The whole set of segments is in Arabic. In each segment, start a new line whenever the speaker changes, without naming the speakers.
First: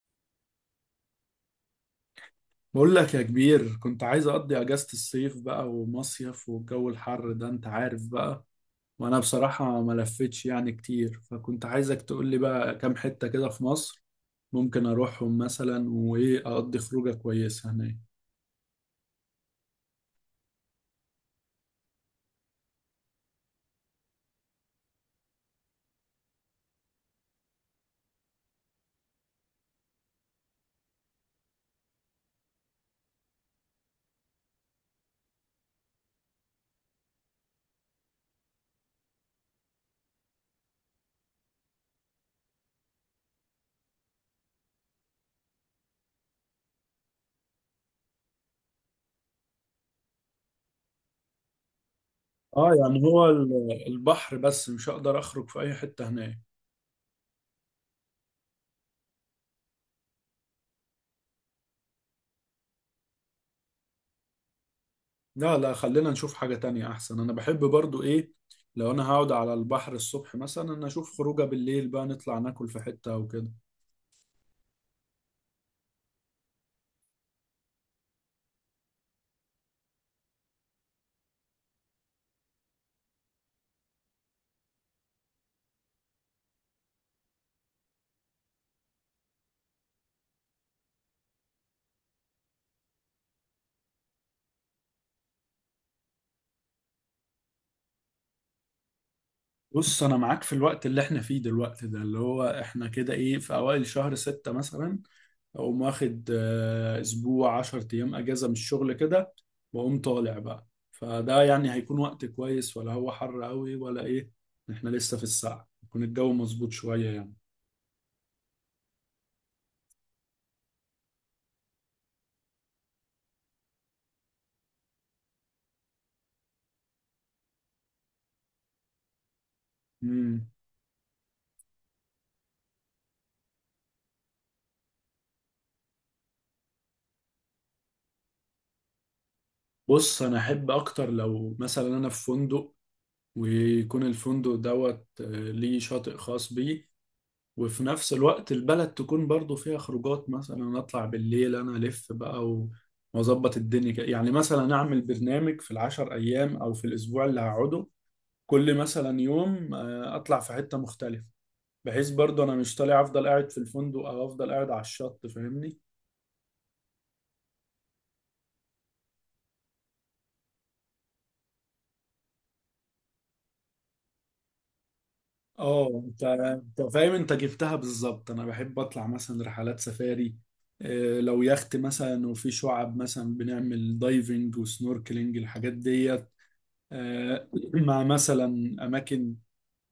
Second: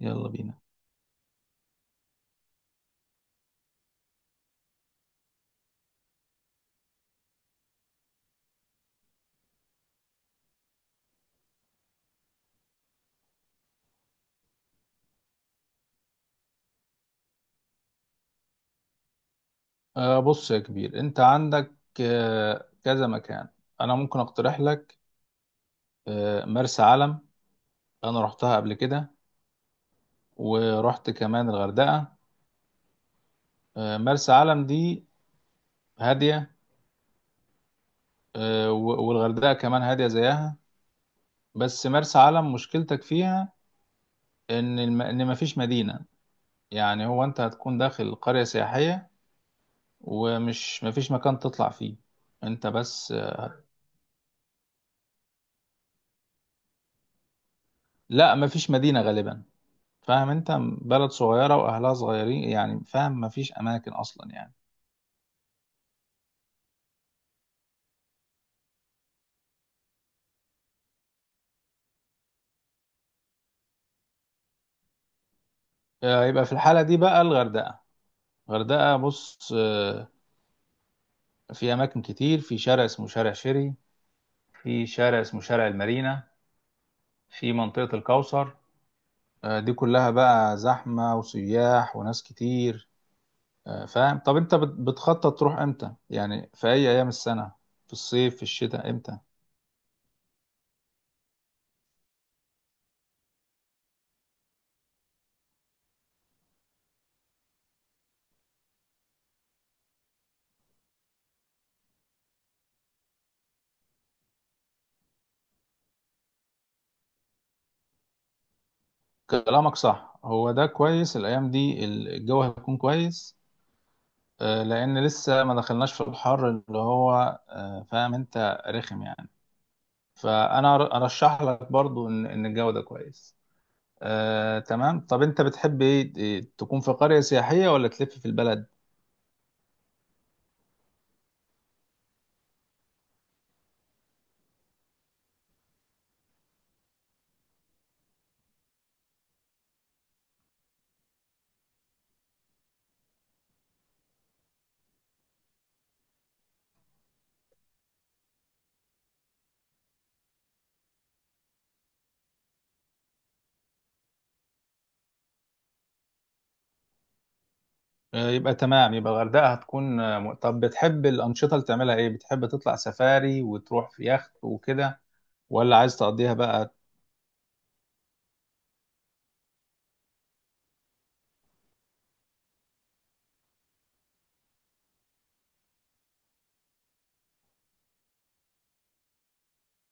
يلا بينا.
بقول لك يا كبير، كنت عايز اقضي اجازة الصيف بقى ومصيف، والجو الحر ده انت عارف بقى. وانا بصراحة ما لفتش يعني كتير، فكنت عايزك تقول لي بقى كام حتة كده في مصر ممكن اروحهم مثلا، وايه اقضي خروجة كويسة هناك.
بص يا كبير، انت عندك كذا مكان. انا ممكن اقترح لك مرسى علم. انا رحتها قبل كده، ورحت كمان الغردقة. مرسى علم دي هادية. والغردقة كمان هادية زيها. بس مرسى علم مشكلتك فيها ان مفيش مدينة. يعني هو انت هتكون داخل قرية سياحية، ومش مفيش مكان تطلع فيه انت،
اه يعني
بس
هو البحر بس، مش هقدر اخرج في اي حتة هناك.
لا مفيش مدينة غالبا. فاهم، انت بلد صغيره واهلها صغيرين، يعني فاهم مفيش اماكن اصلا يعني.
لا لا، خلينا نشوف حاجة تانية احسن. انا بحب برضو ايه، لو انا هقعد على البحر الصبح مثلا، انا اشوف خروجة بالليل بقى، نطلع ناكل في حتة او كده.
يبقى في الحاله دي بقى الغردقه. الغردقه بص، في اماكن كتير. في شارع اسمه شارع شيري، في شارع اسمه شارع المارينا، في منطقه الكوثر. دي كلها بقى زحمه وسياح وناس كتير. فاهم. طب انت بتخطط تروح امتى، يعني في اي ايام السنه؟ في الصيف في الشتاء امتى؟
بص انا معاك، في الوقت اللي احنا فيه دلوقتي ده اللي هو احنا كده ايه، في اوائل شهر ستة مثلا، اقوم واخد اسبوع عشر ايام اجازة من الشغل كده، واقوم طالع بقى. فده يعني هيكون وقت كويس ولا هو حر قوي ولا ايه؟ احنا لسه في الساعة يكون الجو مظبوط شوية يعني.
كلامك صح، هو ده كويس. الايام دي الجو هيكون كويس، لان لسه ما دخلناش في الحر اللي هو فاهم، انت رخم يعني.
مم.
فانا ارشح لك برضو ان الجو ده كويس. تمام. طب انت بتحب ايه، تكون في قرية سياحية ولا تلف في البلد؟
بص انا احب اكتر لو مثلا انا في فندق، ويكون الفندق دوت ليه شاطئ خاص بيه، وفي نفس الوقت البلد تكون برضو فيها خروجات. مثلا اطلع بالليل انا الف بقى واظبط الدنيا كده. يعني مثلا اعمل برنامج في العشر ايام او في الاسبوع اللي هقعده، كل مثلا يوم اطلع في حتة مختلفة، بحيث برضو انا مش طالع افضل قاعد في الفندق او افضل قاعد على الشط، فاهمني.
يبقى تمام، يبقى الغردقة هتكون طب بتحب الأنشطة اللي تعملها ايه؟ بتحب تطلع سفاري وتروح في يخت وكده ولا عايز
اه انت
تقضيها بقى؟
انت فاهم، انت جبتها بالظبط. انا بحب اطلع مثلا رحلات سفاري، لو يخت مثلا وفي شعب، مثلا بنعمل دايفنج وسنوركلينج الحاجات دي. آه، مع مثلا أماكن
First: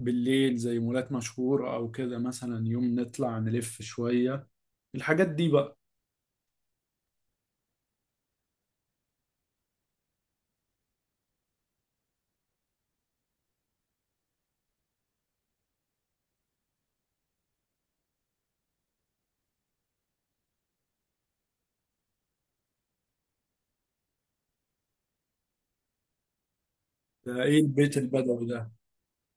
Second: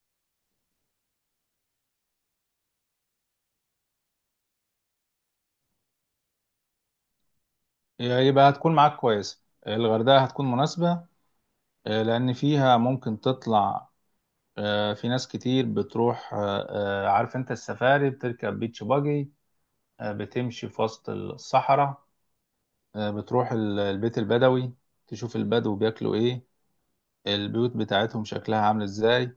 بالليل زي مولات مشهورة أو كده، مثلا يوم نطلع نلف شوية الحاجات دي بقى.
يبقى هتكون معاك كويس، الغردقة هتكون مناسبة. لأن فيها ممكن تطلع. في ناس كتير بتروح، عارف انت السفاري بتركب بيتش باجي، بتمشي في وسط الصحراء. بتروح البيت البدوي، تشوف البدو بياكلوا ايه،
ده إيه
البيوت
البيت
بتاعتهم
البدوي
شكلها
ده؟
عامل ازاي.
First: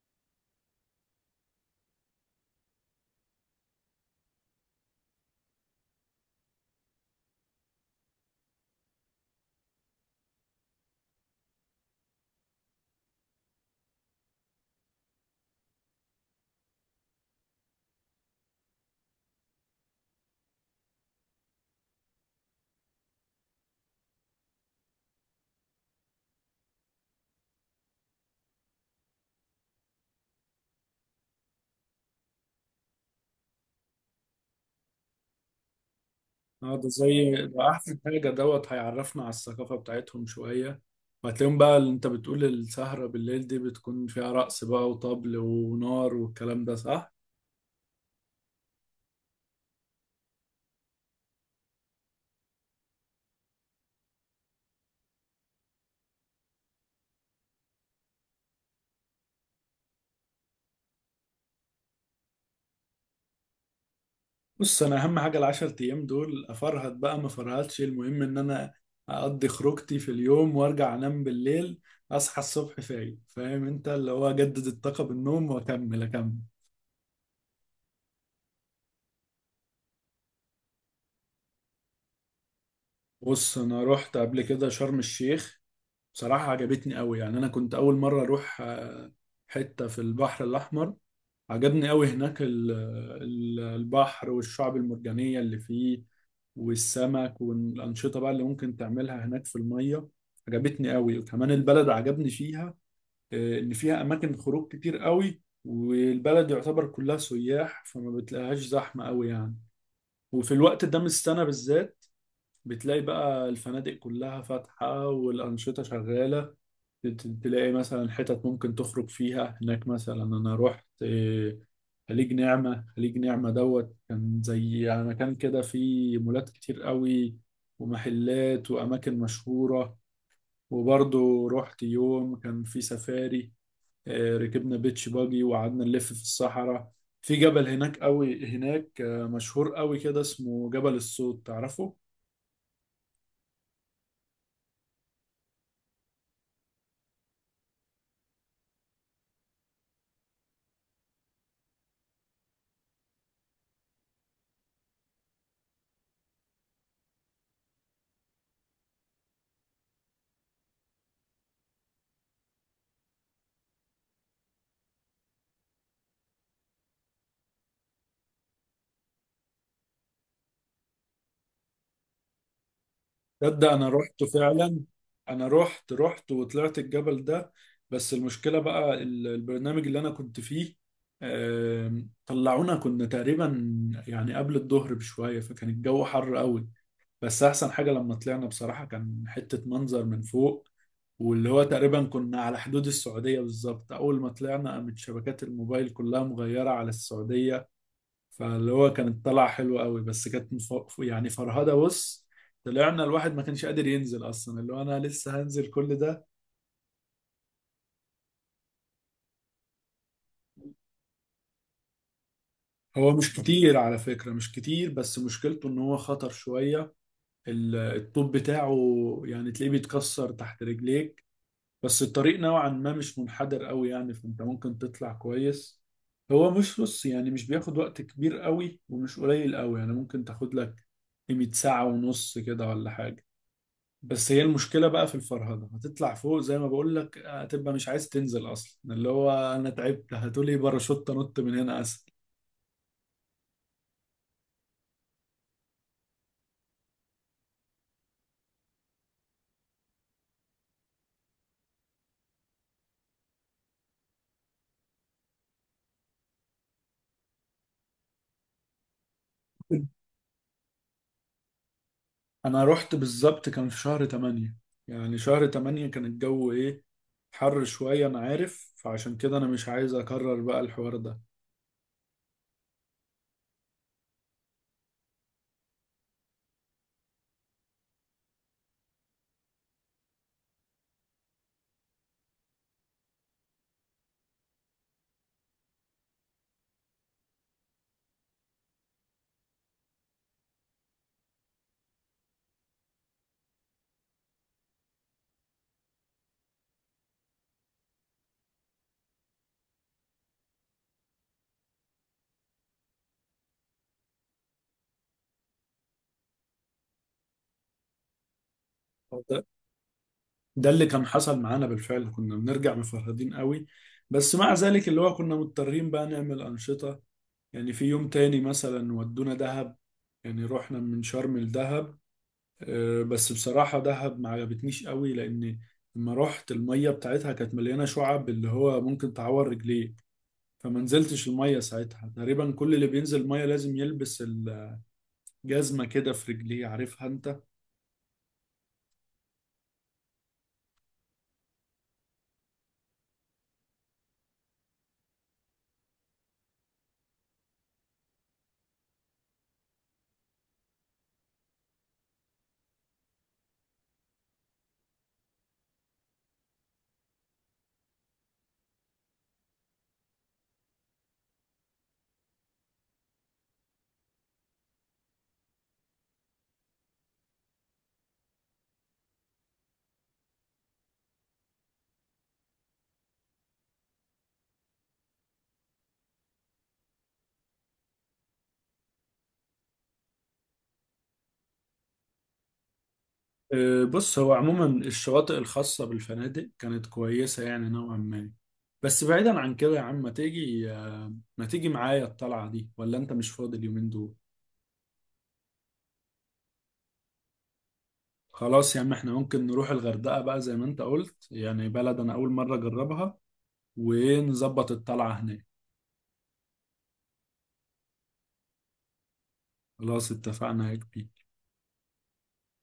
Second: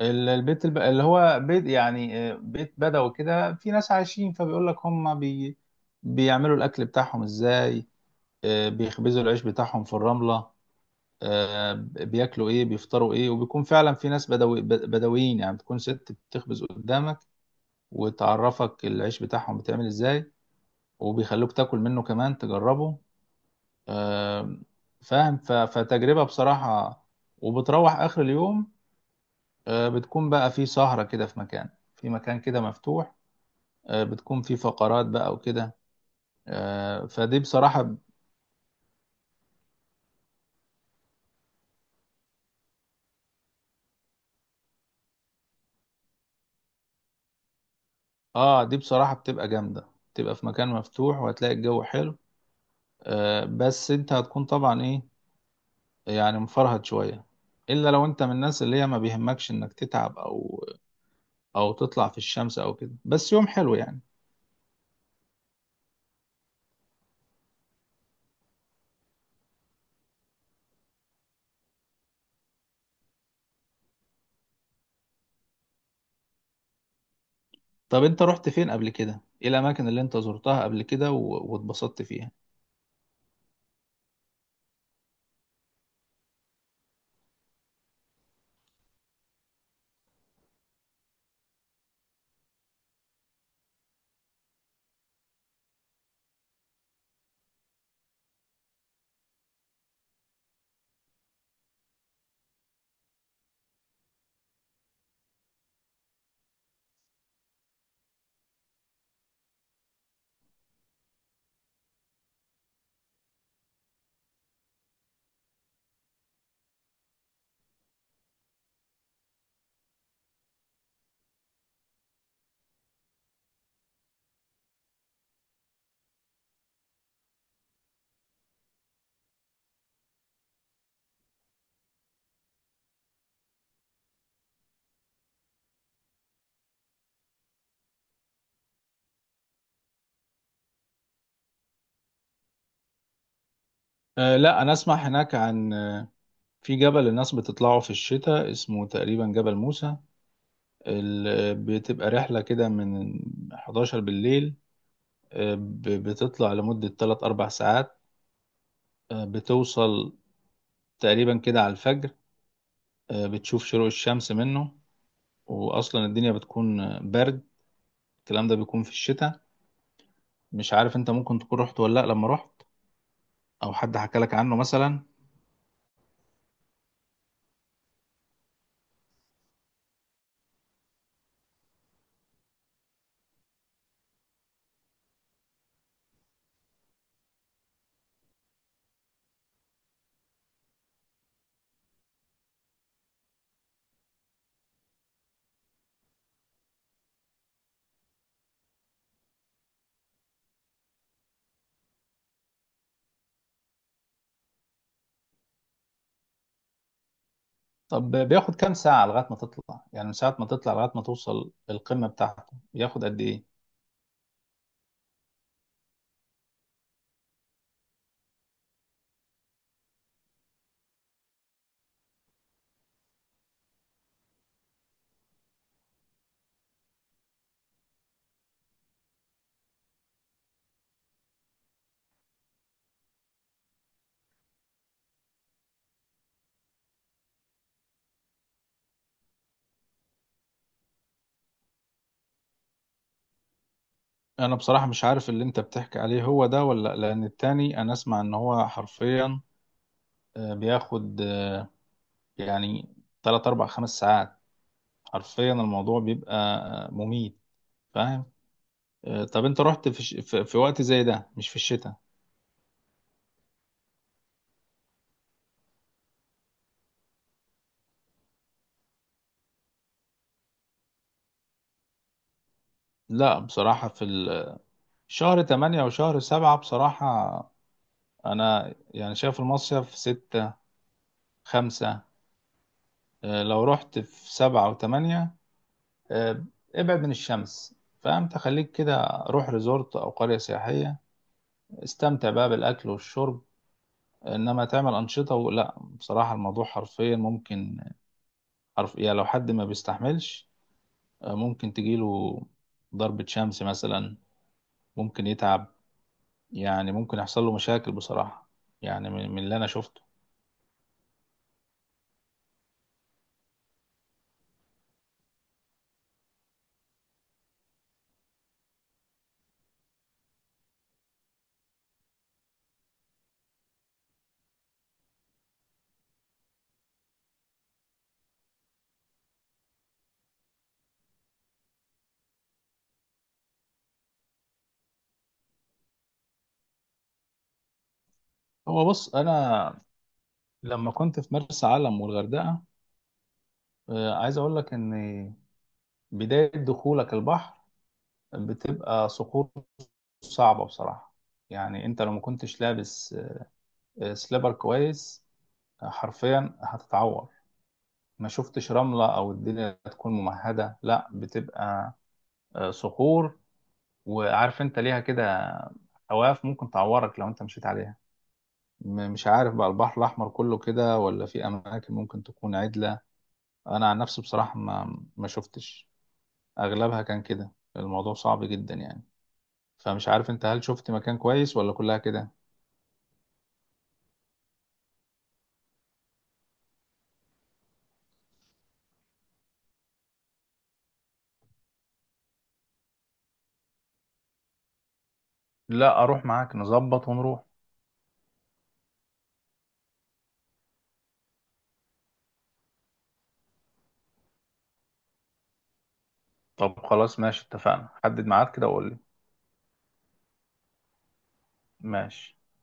اللي هو بيت، يعني بيت بدوي كده، في ناس عايشين. فبيقول لك بيعملوا الاكل بتاعهم ازاي. بيخبزوا العيش بتاعهم في الرملة. آه، بياكلوا ايه، بيفطروا ايه. وبيكون فعلا في ناس بدوي بدويين، يعني بتكون ست بتخبز قدامك وتعرفك العيش بتاعهم بيتعمل ازاي، وبيخلوك تاكل منه كمان تجربه. آم، فاهم. فتجربة بصراحة. وبتروح آخر اليوم بتكون بقى في سهرة كده في مكان، في مكان كده مفتوح. بتكون في فقرات بقى وكده.
اه ده زي
فدي
ده
بصراحة.
أحسن حاجة، دوت هيعرفنا على الثقافة بتاعتهم شوية. وهتلاقيهم بقى، اللي أنت بتقول السهرة بالليل دي، بتكون فيها رقص بقى وطبل ونار والكلام ده، صح؟
اه دي بصراحة بتبقى جامدة. بتبقى في مكان مفتوح وهتلاقي الجو حلو. بس انت هتكون طبعا ايه، يعني مفرهد شوية. الا لو انت من الناس اللي هي ما بيهمكش انك تتعب او تطلع في الشمس او كده، بس يوم حلو يعني.
بص، انا اهم حاجه العشر ايام دول افرهد بقى ما فرهدش، المهم ان انا اقضي خروجتي في اليوم وارجع انام بالليل، اصحى الصبح فايق. فاهم انت اللي هو اجدد الطاقه بالنوم واكمل اكمل.
طب انت رحت فين قبل كده؟ ايه الاماكن اللي انت زرتها قبل كده واتبسطت فيها؟
بص انا رحت قبل كده شرم الشيخ، بصراحه عجبتني قوي. يعني انا كنت اول مره اروح حته في البحر الاحمر. عجبني قوي هناك البحر والشعب المرجانية اللي فيه والسمك والأنشطة بقى اللي ممكن تعملها هناك في المية. عجبتني قوي، وكمان البلد عجبني فيها. إن فيها أماكن خروج كتير قوي، والبلد يعتبر كلها سياح فما بتلاقيهاش زحمة قوي يعني. وفي الوقت ده من السنة بالذات بتلاقي بقى الفنادق كلها فاتحة والأنشطة شغالة. تلاقي مثلا حتت ممكن تخرج فيها هناك. مثلا انا رحت خليج نعمة. خليج نعمة دوت كان زي يعني مكان كده فيه مولات كتير قوي ومحلات وأماكن مشهورة. وبرضه رحت يوم كان فيه سفاري، ركبنا بيتش باجي وقعدنا نلف في الصحراء. في جبل هناك قوي هناك، مشهور قوي كده، اسمه جبل الصوت، تعرفه؟
أه لا، انا اسمع هناك عن في جبل الناس بتطلعه في الشتاء، اسمه تقريبا جبل موسى. بتبقى رحلة كده من 11 بالليل. بتطلع لمدة 3 4 ساعات. بتوصل تقريبا كده على الفجر. بتشوف شروق الشمس منه. واصلا الدنيا بتكون برد. الكلام ده بيكون في الشتاء. مش عارف، انت ممكن تكون رحت ولا لا لما رحت،
تصدق
او
انا
حد حكى
رحت
لك عنه
فعلا.
مثلا.
انا رحت وطلعت الجبل ده. بس المشكله بقى البرنامج اللي انا كنت فيه، طلعونا كنا تقريبا يعني قبل الظهر بشويه، فكان الجو حر قوي. بس احسن حاجه لما طلعنا بصراحه، كان حته منظر من فوق، واللي هو تقريبا كنا على حدود السعوديه بالظبط. اول ما طلعنا قامت شبكات الموبايل كلها مغيره على السعوديه. فاللي هو كانت طلع حلو قوي، بس كانت يعني فرهده. بص، طلعنا الواحد ما كانش قادر ينزل اصلا، اللي هو انا لسه هنزل كل ده.
طب بياخد كام ساعة لغاية ما تطلع، يعني من ساعة ما تطلع لغاية ما توصل القمة بتاعته بياخد
هو
قد
مش
ايه؟
كتير على فكره، مش كتير، بس مشكلته ان هو خطر شويه. الطوب بتاعه يعني تلاقيه بيتكسر تحت رجليك، بس الطريق نوعا ما مش منحدر قوي يعني، فانت ممكن تطلع كويس. هو مش، بص يعني مش بياخد وقت كبير قوي ومش قليل قوي، يعني ممكن تاخد لك قيمة ساعة ونص كده ولا حاجة. بس هي المشكلة بقى في الفرهدة، هتطلع فوق زي ما بقول لك هتبقى مش عايز تنزل أصلا، اللي هو أنا تعبت هتقولي باراشوت أنط من هنا أسهل.
انا بصراحة مش عارف اللي انت بتحكي عليه هو ده ولا لأ، لان التاني انا اسمع ان هو حرفيا بياخد يعني 3 4 5 ساعات. حرفيا الموضوع بيبقى مميت، فاهم. طب انت رحت في وقت زي ده مش في الشتاء؟
أنا رحت بالظبط كان في شهر تمانية، يعني شهر تمانية كان الجو إيه؟ حر شوية أنا عارف، فعشان كده أنا مش عايز أكرر بقى الحوار ده.
لا بصراحة في شهر 8 وشهر 7 بصراحة. انا يعني شايف المصيف ستة خمسة. لو رحت في سبعة وثمانية آه، ابعد من الشمس. فأنت خليك كده، روح ريزورت أو قرية سياحية، استمتع بقى بالأكل والشرب، إنما تعمل أنشطة ولا. بصراحة الموضوع حرفيا ممكن يعني لو حد ما بيستحملش ممكن تجيله ضربة شمس مثلا، ممكن يتعب، يعني ممكن يحصل له مشاكل بصراحة، يعني
هو
من
ده
اللي أنا شفته.
ده اللي كان حصل معانا بالفعل، كنا بنرجع مفرهدين قوي، بس مع ذلك اللي هو كنا مضطرين بقى نعمل أنشطة. يعني في يوم تاني مثلا ودونا دهب، يعني رحنا من شرم لدهب. بس بصراحة دهب ما عجبتنيش قوي، لأن لما رحت المية بتاعتها كانت مليانة شعب اللي هو ممكن تعور رجليك، فما نزلتش المية ساعتها. تقريبا كل اللي بينزل المية لازم يلبس الجزمة كده في رجليه، عارفها انت.
هو بص أنا لما كنت في مرسى علم والغردقة عايز اقول لك ان بداية دخولك البحر بتبقى صخور صعبة بصراحة. يعني انت لو ما كنتش لابس سليبر كويس حرفيا هتتعور. ما شفتش رملة او الدنيا تكون ممهدة، لا بتبقى صخور، وعارف انت ليها كده حواف ممكن تعورك لو انت مشيت عليها. مش عارف بقى البحر الاحمر كله كده ولا في اماكن ممكن تكون عدلة. انا عن نفسي بصراحة ما شفتش. اغلبها كان كده، الموضوع صعب جدا يعني. فمش عارف انت هل شفت مكان كويس ولا كلها كده؟
بص، هو عموما الشواطئ الخاصة بالفنادق كانت كويسة يعني نوعا ما. بس بعيدا عن كده يا عم، ما تيجي معايا الطلعة دي ولا انت مش فاضي اليومين دول؟
لا اروح معاك، نظبط ونروح.
خلاص يا عم، احنا ممكن نروح الغردقة بقى زي ما انت قلت، يعني بلد انا اول مرة اجربها، ونظبط الطلعة هناك.
طب خلاص ماشي، اتفقنا. حدد ميعاد كده وقول لي.
خلاص اتفقنا يا كبير.
ماشي.